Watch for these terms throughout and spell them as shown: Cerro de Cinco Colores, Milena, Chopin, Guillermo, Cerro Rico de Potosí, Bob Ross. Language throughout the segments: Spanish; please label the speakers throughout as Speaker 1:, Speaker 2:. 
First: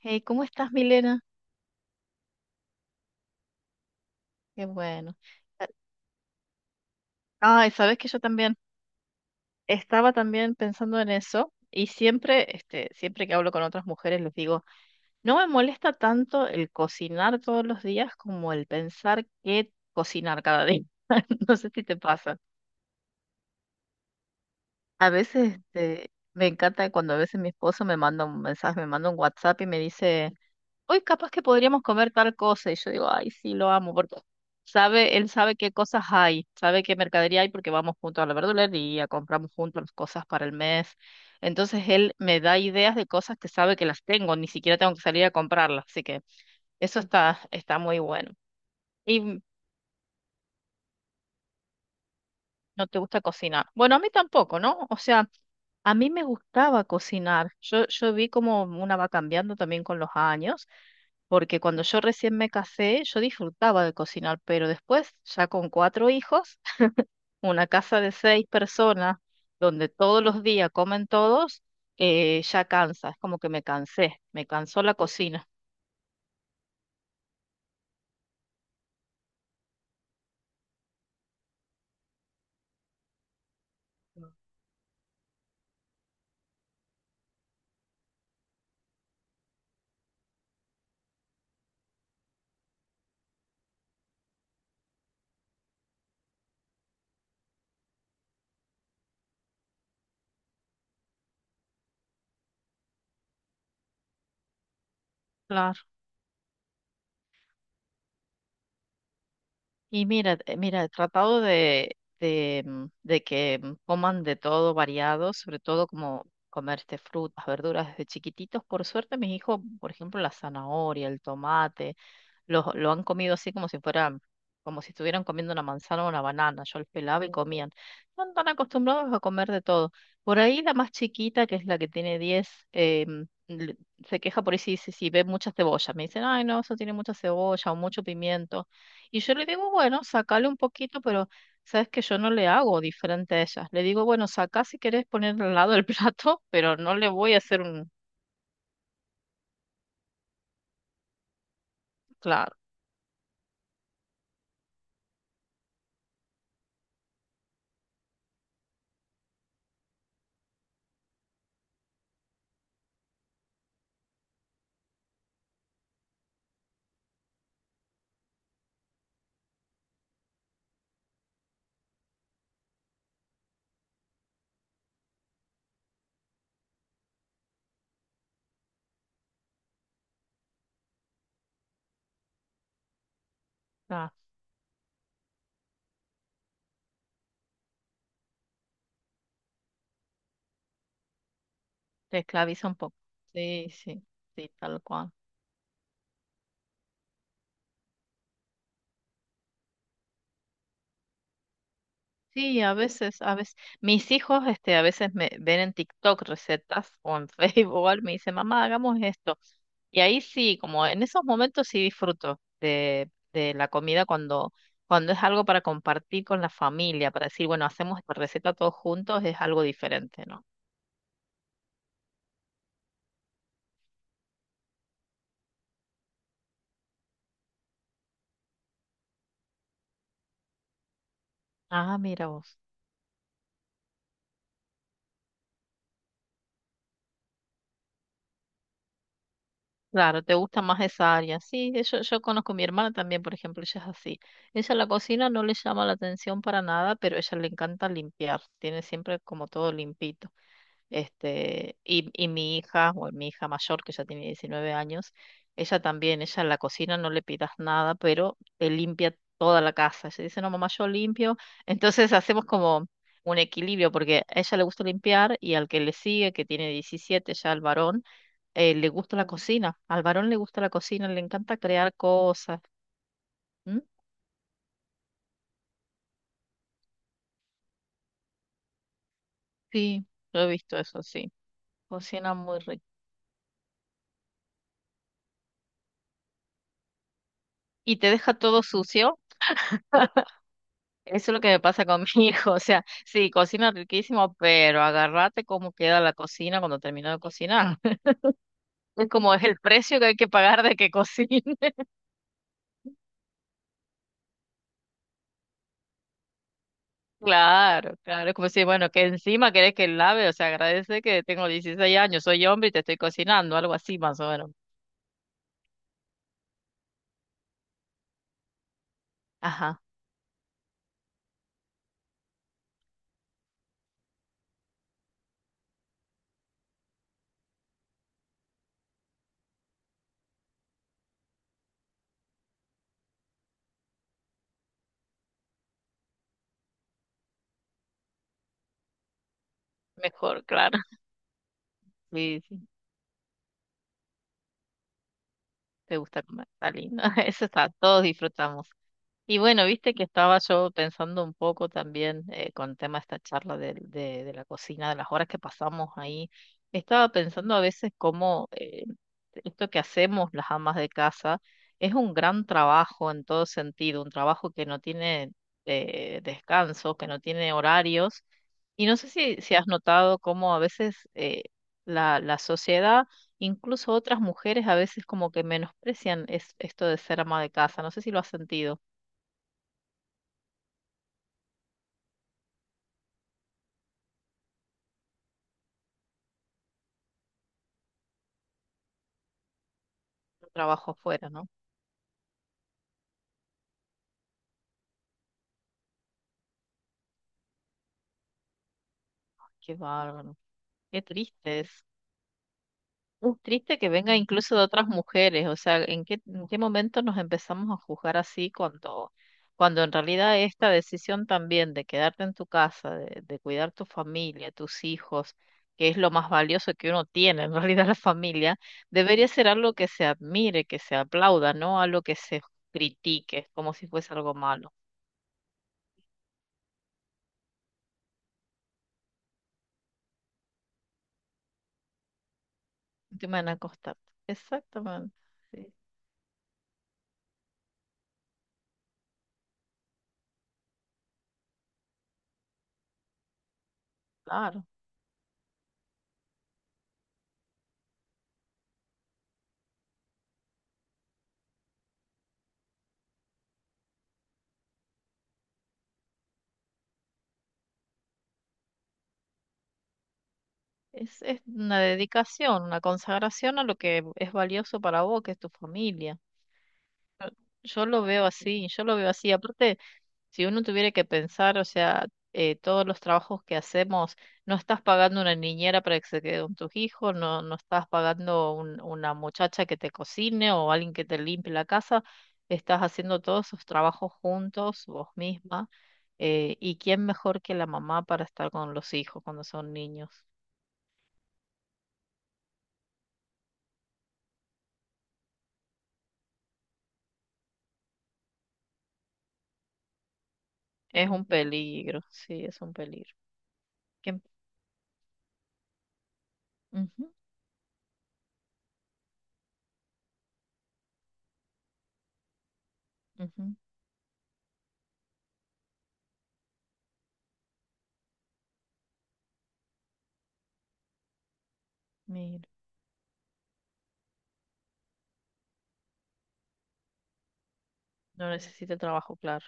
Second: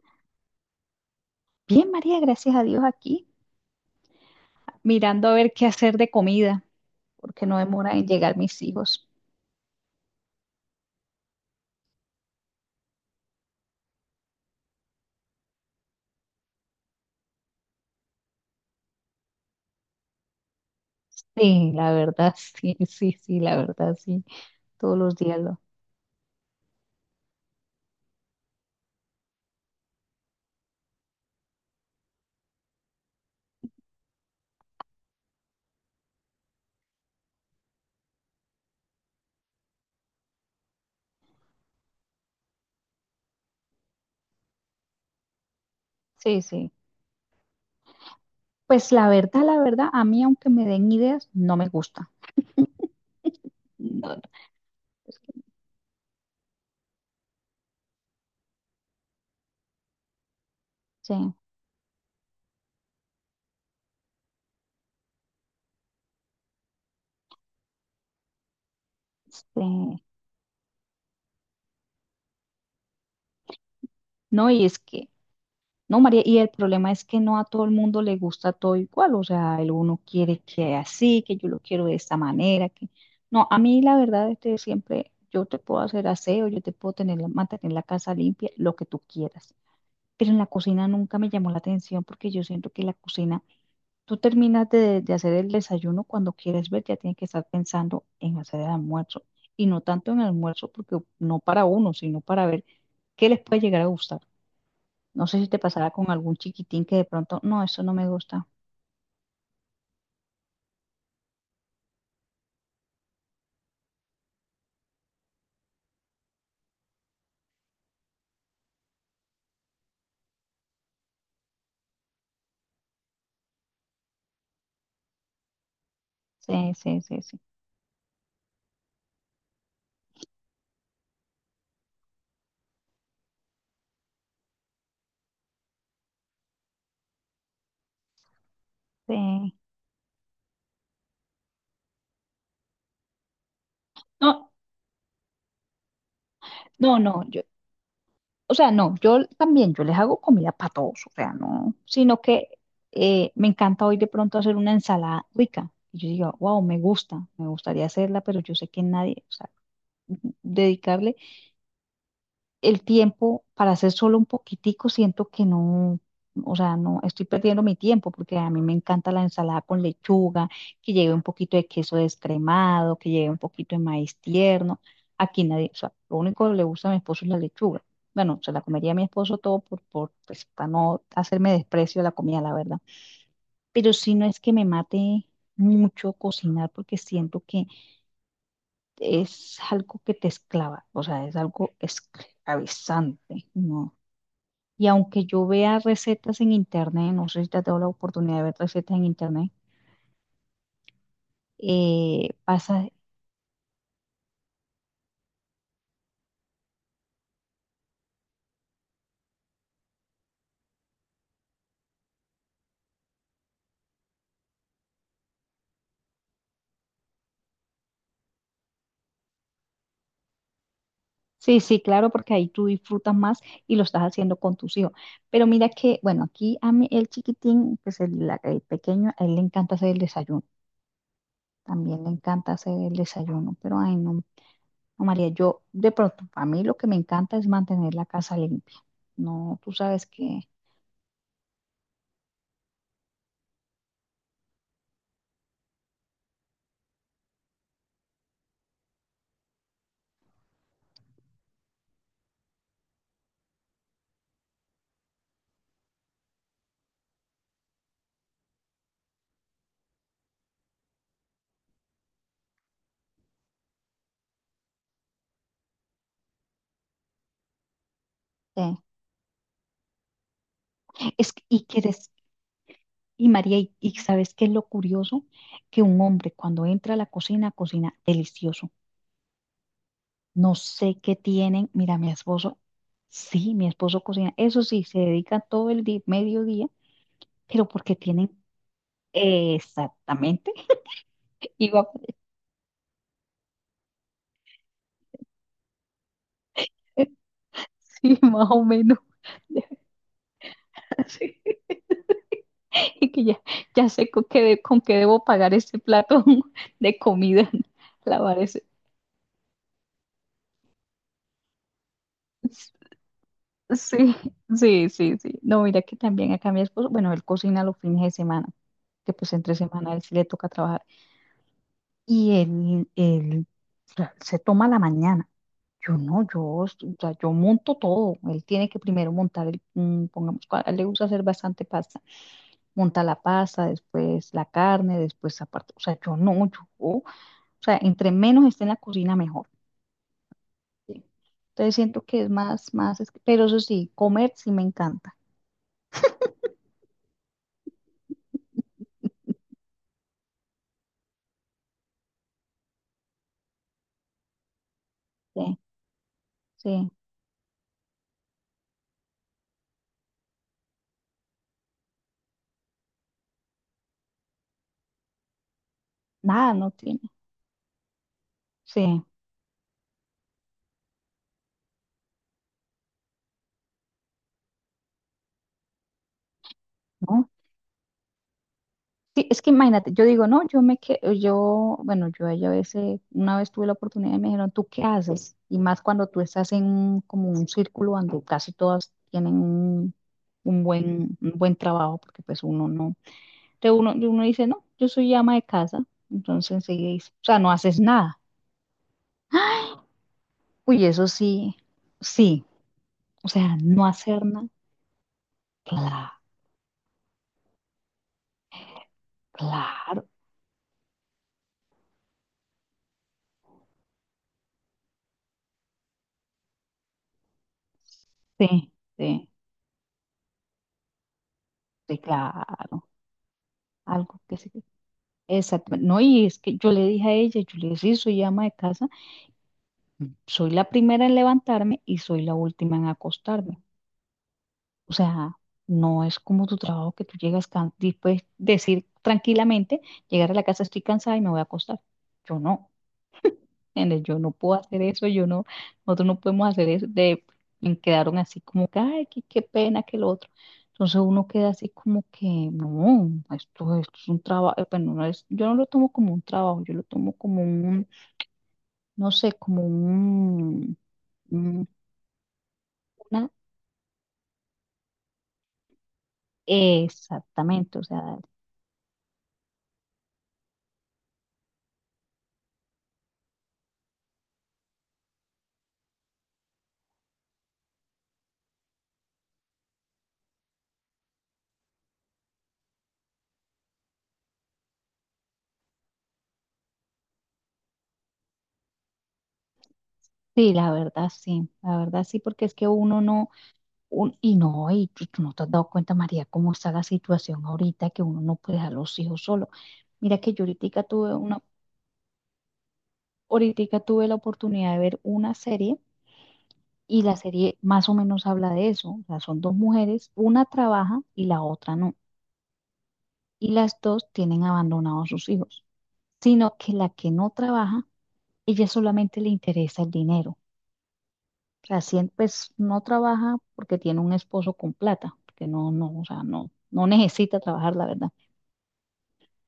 Speaker 1: Hey, ¿cómo estás, Milena?
Speaker 2: Bien, María, gracias a Dios aquí,
Speaker 1: Qué bueno.
Speaker 2: mirando a ver qué hacer de comida, porque no
Speaker 1: Ah, Ay,
Speaker 2: demora
Speaker 1: sabes
Speaker 2: en
Speaker 1: que yo
Speaker 2: llegar
Speaker 1: también
Speaker 2: mis hijos.
Speaker 1: estaba también pensando en eso y siempre que hablo con otras mujeres les digo, no me molesta tanto el cocinar todos los días como el pensar qué cocinar cada día. No sé
Speaker 2: Sí,
Speaker 1: si
Speaker 2: la
Speaker 1: te
Speaker 2: verdad,
Speaker 1: pasa.
Speaker 2: sí, sí, sí, la verdad, sí. Todos
Speaker 1: A
Speaker 2: los días
Speaker 1: veces,
Speaker 2: lo.
Speaker 1: me encanta cuando a veces mi esposo me manda un mensaje, me manda un WhatsApp y me dice hoy capaz que podríamos comer tal cosa. Y yo digo, ay, sí, lo amo, porque sabe, él sabe qué cosas hay, sabe qué mercadería hay porque vamos juntos a la verdulería, compramos juntos las cosas para el mes. Entonces él me da ideas de cosas que sabe que las tengo, ni siquiera tengo que salir a comprarlas. Así que
Speaker 2: Sí, sí.
Speaker 1: eso está, está muy bueno.
Speaker 2: Pues
Speaker 1: Y
Speaker 2: la verdad, a mí aunque me den ideas, no me gusta.
Speaker 1: no te gusta cocinar. Bueno, a mí
Speaker 2: No, no,
Speaker 1: tampoco, ¿no? O
Speaker 2: es
Speaker 1: sea,
Speaker 2: que-
Speaker 1: a mí me gustaba cocinar. Yo vi como una va cambiando también con los años,
Speaker 2: Sí,
Speaker 1: porque cuando yo recién me casé, yo disfrutaba de cocinar, pero después, ya con cuatro hijos, una casa de seis personas, donde
Speaker 2: sí.
Speaker 1: todos los días comen todos, ya cansa, es como que me cansé, me
Speaker 2: No, y es
Speaker 1: cansó la
Speaker 2: que
Speaker 1: cocina.
Speaker 2: No, María, y el problema es que no a todo el mundo le gusta todo igual, o sea, el uno quiere que así, que yo lo quiero de esta manera, que no, a mí la verdad es que siempre yo te puedo hacer aseo, yo te puedo tener mantener la casa limpia, lo que tú quieras, pero en la cocina nunca me llamó la atención porque yo siento que la cocina, tú terminas de hacer el desayuno cuando quieres ver, ya tienes que estar pensando en hacer el almuerzo, y no tanto en el almuerzo, porque no para uno, sino para ver qué les puede llegar a gustar. No sé si te pasará con algún chiquitín que de pronto, no, eso no me gusta.
Speaker 1: Y mira, he tratado de que coman de todo variado, sobre todo como comer frutas, verduras desde chiquititos. Por suerte, mis hijos, por ejemplo, la zanahoria, el tomate, lo han comido así como si fueran, como si estuvieran comiendo una manzana o una banana.
Speaker 2: Sí,
Speaker 1: Yo los
Speaker 2: sí, sí,
Speaker 1: pelaba y
Speaker 2: sí,
Speaker 1: comían. No están tan acostumbrados a comer de todo. Por ahí la más chiquita, que es la que tiene 10, le- se queja por ahí si ve mucha cebolla. Me dicen, ay, no, eso tiene mucha cebolla o mucho pimiento. Y yo le
Speaker 2: sí.
Speaker 1: digo, bueno, sacale un poquito, pero sabes que yo no le hago diferente a ella. Le digo, bueno,
Speaker 2: No,
Speaker 1: sacá si querés poner al lado el plato, pero no
Speaker 2: no,
Speaker 1: le
Speaker 2: no,
Speaker 1: voy a
Speaker 2: yo,
Speaker 1: hacer un.
Speaker 2: o sea, no, yo también, yo les hago comida para todos, o sea, no, sino que
Speaker 1: Claro,
Speaker 2: me encanta hoy de pronto hacer una ensalada rica. Y yo digo, wow, me gusta, me gustaría hacerla, pero yo sé que nadie, o sea, dedicarle el tiempo para hacer solo un poquitico, siento que no, o sea, no estoy perdiendo mi tiempo porque a mí me encanta la ensalada con lechuga, que lleve un poquito de queso descremado, que lleve un poquito de maíz tierno. Aquí nadie, o sea, lo único que le gusta a mi esposo es la lechuga. Bueno, se la comería a mi esposo todo pues, para no hacerme desprecio de la comida, la verdad. Pero
Speaker 1: claro,
Speaker 2: si no es que me mate mucho cocinar porque siento que es algo que te esclava, o sea, es algo
Speaker 1: te esclaviza un poco.
Speaker 2: esclavizante,
Speaker 1: Sí,
Speaker 2: ¿no?
Speaker 1: sí, sí, tal
Speaker 2: Y
Speaker 1: cual.
Speaker 2: aunque yo vea recetas en internet, no sé si te has dado la oportunidad de ver recetas en internet,
Speaker 1: Sí, a
Speaker 2: pasa,
Speaker 1: veces, a veces, mis hijos, a veces me ven en TikTok recetas o en Facebook, o algo, me dicen, mamá, hagamos esto. Y ahí sí, como en esos momentos sí disfruto de la comida cuando, cuando es algo para compartir con la familia, para decir, bueno, hacemos esta receta todos juntos, es algo diferente, ¿no?
Speaker 2: sí, sí, claro, porque ahí tú disfrutas más y lo estás haciendo con tus hijos. Pero mira que, bueno, aquí a mí el chiquitín, pues el pequeño, a él le encanta hacer el desayuno,
Speaker 1: Ah,
Speaker 2: también le
Speaker 1: mira
Speaker 2: encanta
Speaker 1: vos.
Speaker 2: hacer el desayuno, pero ay, no. No, María, yo de pronto, a mí lo que me encanta es mantener la casa limpia. No, tú sabes
Speaker 1: Claro, te
Speaker 2: que,
Speaker 1: gusta más esa área. Sí, yo conozco a mi hermana también, por ejemplo, ella es así. Ella la cocina no le llama la atención para nada, pero a ella le encanta limpiar, tiene siempre como todo limpito. Y mi hija, o mi hija mayor, que ya tiene 19 años, ella también, ella en la cocina no le pidas nada, pero te limpia toda la casa. Ella dice, no, mamá, yo limpio. Entonces hacemos como un equilibrio, porque a ella le gusta limpiar y al que le sigue, que tiene 17 ya, el varón,
Speaker 2: eh,
Speaker 1: le gusta la cocina. Al varón le gusta la cocina, le
Speaker 2: es que-
Speaker 1: encanta
Speaker 2: y que
Speaker 1: crear
Speaker 2: des-
Speaker 1: cosas.
Speaker 2: Y María, ¿y,
Speaker 1: ¿Mm?
Speaker 2: y sabes qué es lo curioso? Que un hombre cuando entra a la cocina, cocina delicioso.
Speaker 1: Sí, yo he
Speaker 2: No
Speaker 1: visto
Speaker 2: sé
Speaker 1: eso,
Speaker 2: qué
Speaker 1: sí.
Speaker 2: tienen. Mira, mi
Speaker 1: Cocina
Speaker 2: esposo,
Speaker 1: muy rico.
Speaker 2: sí, mi esposo cocina. Eso sí, se dedica todo el día, mediodía, pero porque
Speaker 1: ¿Y te
Speaker 2: tienen
Speaker 1: deja todo sucio?
Speaker 2: exactamente,
Speaker 1: Eso es lo que me pasa
Speaker 2: iba
Speaker 1: con mi hijo. O sea, sí, cocina riquísimo, pero agárrate cómo queda la cocina cuando termino de cocinar.
Speaker 2: sí, más o menos.
Speaker 1: Es como es el precio que hay que pagar de que
Speaker 2: Sí.
Speaker 1: cocine.
Speaker 2: Y que ya, ya sé con qué, con qué debo pagar ese plato de comida,
Speaker 1: Claro, claro. Es
Speaker 2: lavar
Speaker 1: como
Speaker 2: ese.
Speaker 1: si, bueno, que encima querés que lave. O sea, agradece que tengo 16 años, soy hombre y te estoy cocinando, algo
Speaker 2: Sí,
Speaker 1: así más o menos.
Speaker 2: sí, sí, sí. No, mira que también acá mi esposo, bueno, él cocina los fines de semana, que pues entre
Speaker 1: Ajá,
Speaker 2: semana a él sí le toca trabajar. Y él, él, o sea, se toma la mañana. Yo no, o sea, yo monto todo. Él tiene que primero montar pongamos, a él le gusta hacer bastante pasta. Monta la pasta, después la carne, después aparte. O sea, yo no, yo, o sea, entre menos esté en la cocina, mejor.
Speaker 1: mejor, claro.
Speaker 2: ¿Sí? Entonces siento que es
Speaker 1: Sí, sí.
Speaker 2: más, más, es- pero eso sí, comer sí me encanta.
Speaker 1: Te gusta comer, está lindo. Eso está, todos disfrutamos. Y bueno, viste que estaba yo pensando un poco también con el tema de esta charla de la cocina, de las horas que
Speaker 2: Sí,
Speaker 1: pasamos ahí.
Speaker 2: sí.
Speaker 1: Estaba pensando a veces cómo esto que hacemos las amas de casa es un gran trabajo en todo sentido, un trabajo que no tiene
Speaker 2: Nada, no
Speaker 1: descanso, que
Speaker 2: tiene.
Speaker 1: no tiene horarios. Y no
Speaker 2: Sí,
Speaker 1: sé si has notado cómo a veces la sociedad, incluso otras mujeres, a veces como que menosprecian esto de ser
Speaker 2: ¿no?
Speaker 1: ama de casa. No sé si lo has sentido.
Speaker 2: Sí, es que imagínate, yo digo, no, yo me quedo, yo, bueno, yo ahí a veces, una vez tuve la oportunidad y me dijeron, ¿tú qué haces? Y más cuando tú estás en como un círculo donde casi todas tienen un,
Speaker 1: Trabajo afuera,
Speaker 2: un
Speaker 1: ¿no?
Speaker 2: buen trabajo, porque pues uno no, entonces uno, y uno dice, no, yo soy ama de casa, entonces enseguida dice, o sea, no haces nada.
Speaker 1: Qué bárbaro,
Speaker 2: Uy,
Speaker 1: qué
Speaker 2: eso sí,
Speaker 1: triste es.
Speaker 2: sí, o
Speaker 1: Es
Speaker 2: sea,
Speaker 1: triste
Speaker 2: no
Speaker 1: que venga
Speaker 2: hacer nada,
Speaker 1: incluso de otras mujeres, o sea, ¿en
Speaker 2: claro,
Speaker 1: qué momento nos empezamos a juzgar así cuando en
Speaker 2: claro,
Speaker 1: realidad esta decisión también de quedarte en tu casa, de cuidar tu familia, tus hijos, que es lo más valioso que uno tiene, en realidad la familia,
Speaker 2: sí, sí,
Speaker 1: debería ser algo que se admire, que se aplauda, no
Speaker 2: sí,
Speaker 1: algo que se
Speaker 2: claro,
Speaker 1: critique como si fuese
Speaker 2: algo
Speaker 1: algo
Speaker 2: que sí.
Speaker 1: malo.
Speaker 2: Exacto. No, y es que yo le dije a ella, yo le dije, sí, soy ama de casa, soy la primera en levantarme y soy la última en
Speaker 1: No te van a
Speaker 2: acostarme.
Speaker 1: costar.
Speaker 2: O
Speaker 1: Exactamente.
Speaker 2: sea,
Speaker 1: Sí,
Speaker 2: no es como tu trabajo que tú llegas y puedes decir tranquilamente, llegar a la casa estoy cansada y me voy a acostar. Yo no, ¿entiendes? Yo no puedo
Speaker 1: claro.
Speaker 2: hacer eso, yo no, nosotros no podemos hacer eso. De, y quedaron así como que, ay, qué, qué pena que lo otro. Entonces uno queda así como que, no, esto es un trabajo, bueno, no es, yo no lo tomo como un trabajo, yo lo tomo como un no sé, como un,
Speaker 1: Es
Speaker 2: un-
Speaker 1: una dedicación, una
Speaker 2: una,
Speaker 1: consagración a lo que es valioso para vos, que es tu familia.
Speaker 2: exactamente, o
Speaker 1: Yo lo
Speaker 2: sea,
Speaker 1: veo así, yo lo veo así. Aparte, si uno tuviera que pensar, o sea, todos los trabajos que hacemos, no estás pagando una niñera para que se quede con tus hijos, no, no estás pagando una muchacha que te cocine o alguien que te limpie la casa, estás haciendo todos esos trabajos juntos, vos misma. ¿Y quién mejor que la mamá para estar con los hijos cuando son niños?
Speaker 2: sí, la verdad sí, la verdad sí, porque es que uno no, y no, y tú no te has dado cuenta, María, cómo está la situación ahorita, que uno no puede dejar los hijos solos. Mira que yo ahorita
Speaker 1: Es
Speaker 2: tuve
Speaker 1: un
Speaker 2: una,
Speaker 1: peligro, sí, es un peligro.
Speaker 2: ahorita tuve la
Speaker 1: Que-
Speaker 2: oportunidad de ver una serie, y
Speaker 1: Ujú,
Speaker 2: la serie más o menos habla de eso, o sea, son dos mujeres, una trabaja y la otra no, y
Speaker 1: ujú,
Speaker 2: las dos tienen abandonados sus hijos, sino que la que no trabaja, ella solamente le interesa el dinero. Así,
Speaker 1: mira,
Speaker 2: pues no trabaja porque tiene un esposo con plata, porque no, no, o sea, no, no necesita trabajar, la verdad.
Speaker 1: no necesita trabajo, claro,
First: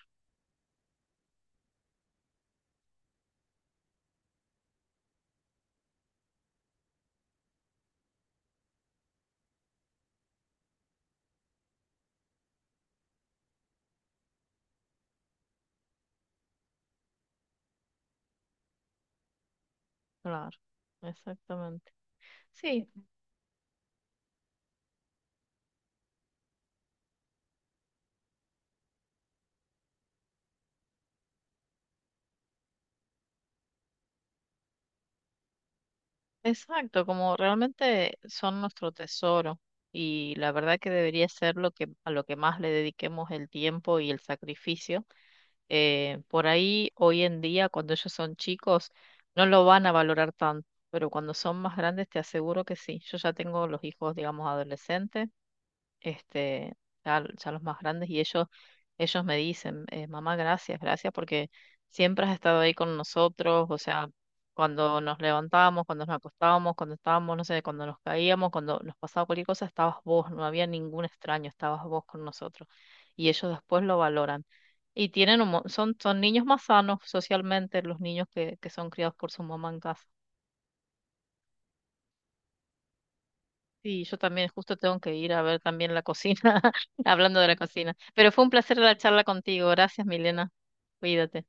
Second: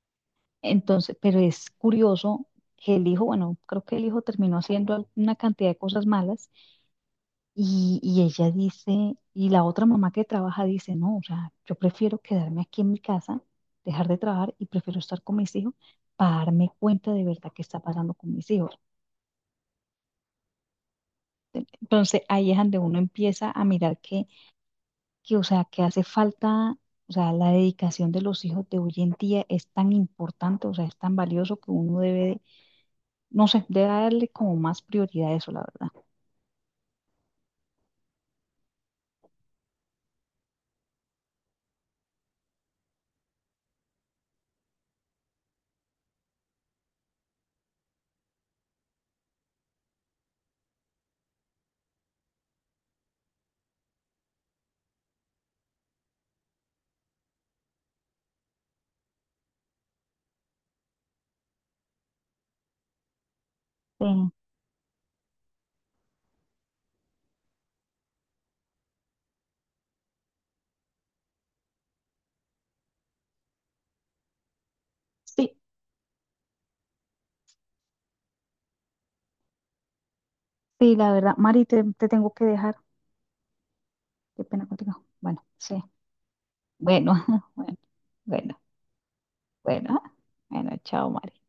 Speaker 2: Entonces, pero es curioso que el hijo, bueno, creo que el hijo terminó haciendo una cantidad de cosas malas y ella dice, y la otra mamá que trabaja dice, no, o sea, yo prefiero quedarme aquí en mi casa, dejar de trabajar y prefiero estar con mis hijos para darme cuenta de verdad qué está pasando con mis hijos.
Speaker 1: claro, exactamente.
Speaker 2: Entonces, ahí es donde
Speaker 1: Sí,
Speaker 2: uno empieza a mirar que o sea, que hace falta, o sea, la dedicación de los hijos de hoy en día es tan importante, o sea, es tan valioso que uno debe, no sé, debe darle como más prioridad a eso, la verdad.
Speaker 1: exacto, como realmente son nuestro tesoro y la verdad que debería ser a lo que más le dediquemos el tiempo y el sacrificio. Por ahí, hoy en día, cuando ellos son chicos, no lo van a valorar tanto, pero cuando son más grandes, te aseguro que sí. Yo ya tengo los hijos, digamos, adolescentes. este, ya los más grandes, y ellos me dicen, mamá, gracias, gracias porque siempre has estado ahí con nosotros, o
Speaker 2: Sí,
Speaker 1: sea, cuando nos levantábamos, cuando nos acostábamos, cuando estábamos, no sé, cuando nos caíamos, cuando nos pasaba cualquier cosa, estabas vos, no había ningún extraño, estabas vos con nosotros. Y ellos después lo valoran. Y tienen
Speaker 2: sí,
Speaker 1: son niños más sanos socialmente, los niños que son criados por su mamá en casa.
Speaker 2: sí, la verdad. Mari, te tengo que dejar.
Speaker 1: Sí, yo
Speaker 2: Qué
Speaker 1: también
Speaker 2: pena
Speaker 1: justo tengo
Speaker 2: contigo.
Speaker 1: que ir a
Speaker 2: Bueno,
Speaker 1: ver
Speaker 2: sí.
Speaker 1: también la cocina,
Speaker 2: Bueno,
Speaker 1: hablando de la
Speaker 2: bueno,
Speaker 1: cocina. Pero fue un
Speaker 2: bueno,
Speaker 1: placer la charla contigo.
Speaker 2: bueno.
Speaker 1: Gracias, Milena.
Speaker 2: Bueno, chao, Mari.
Speaker 1: Cuídate.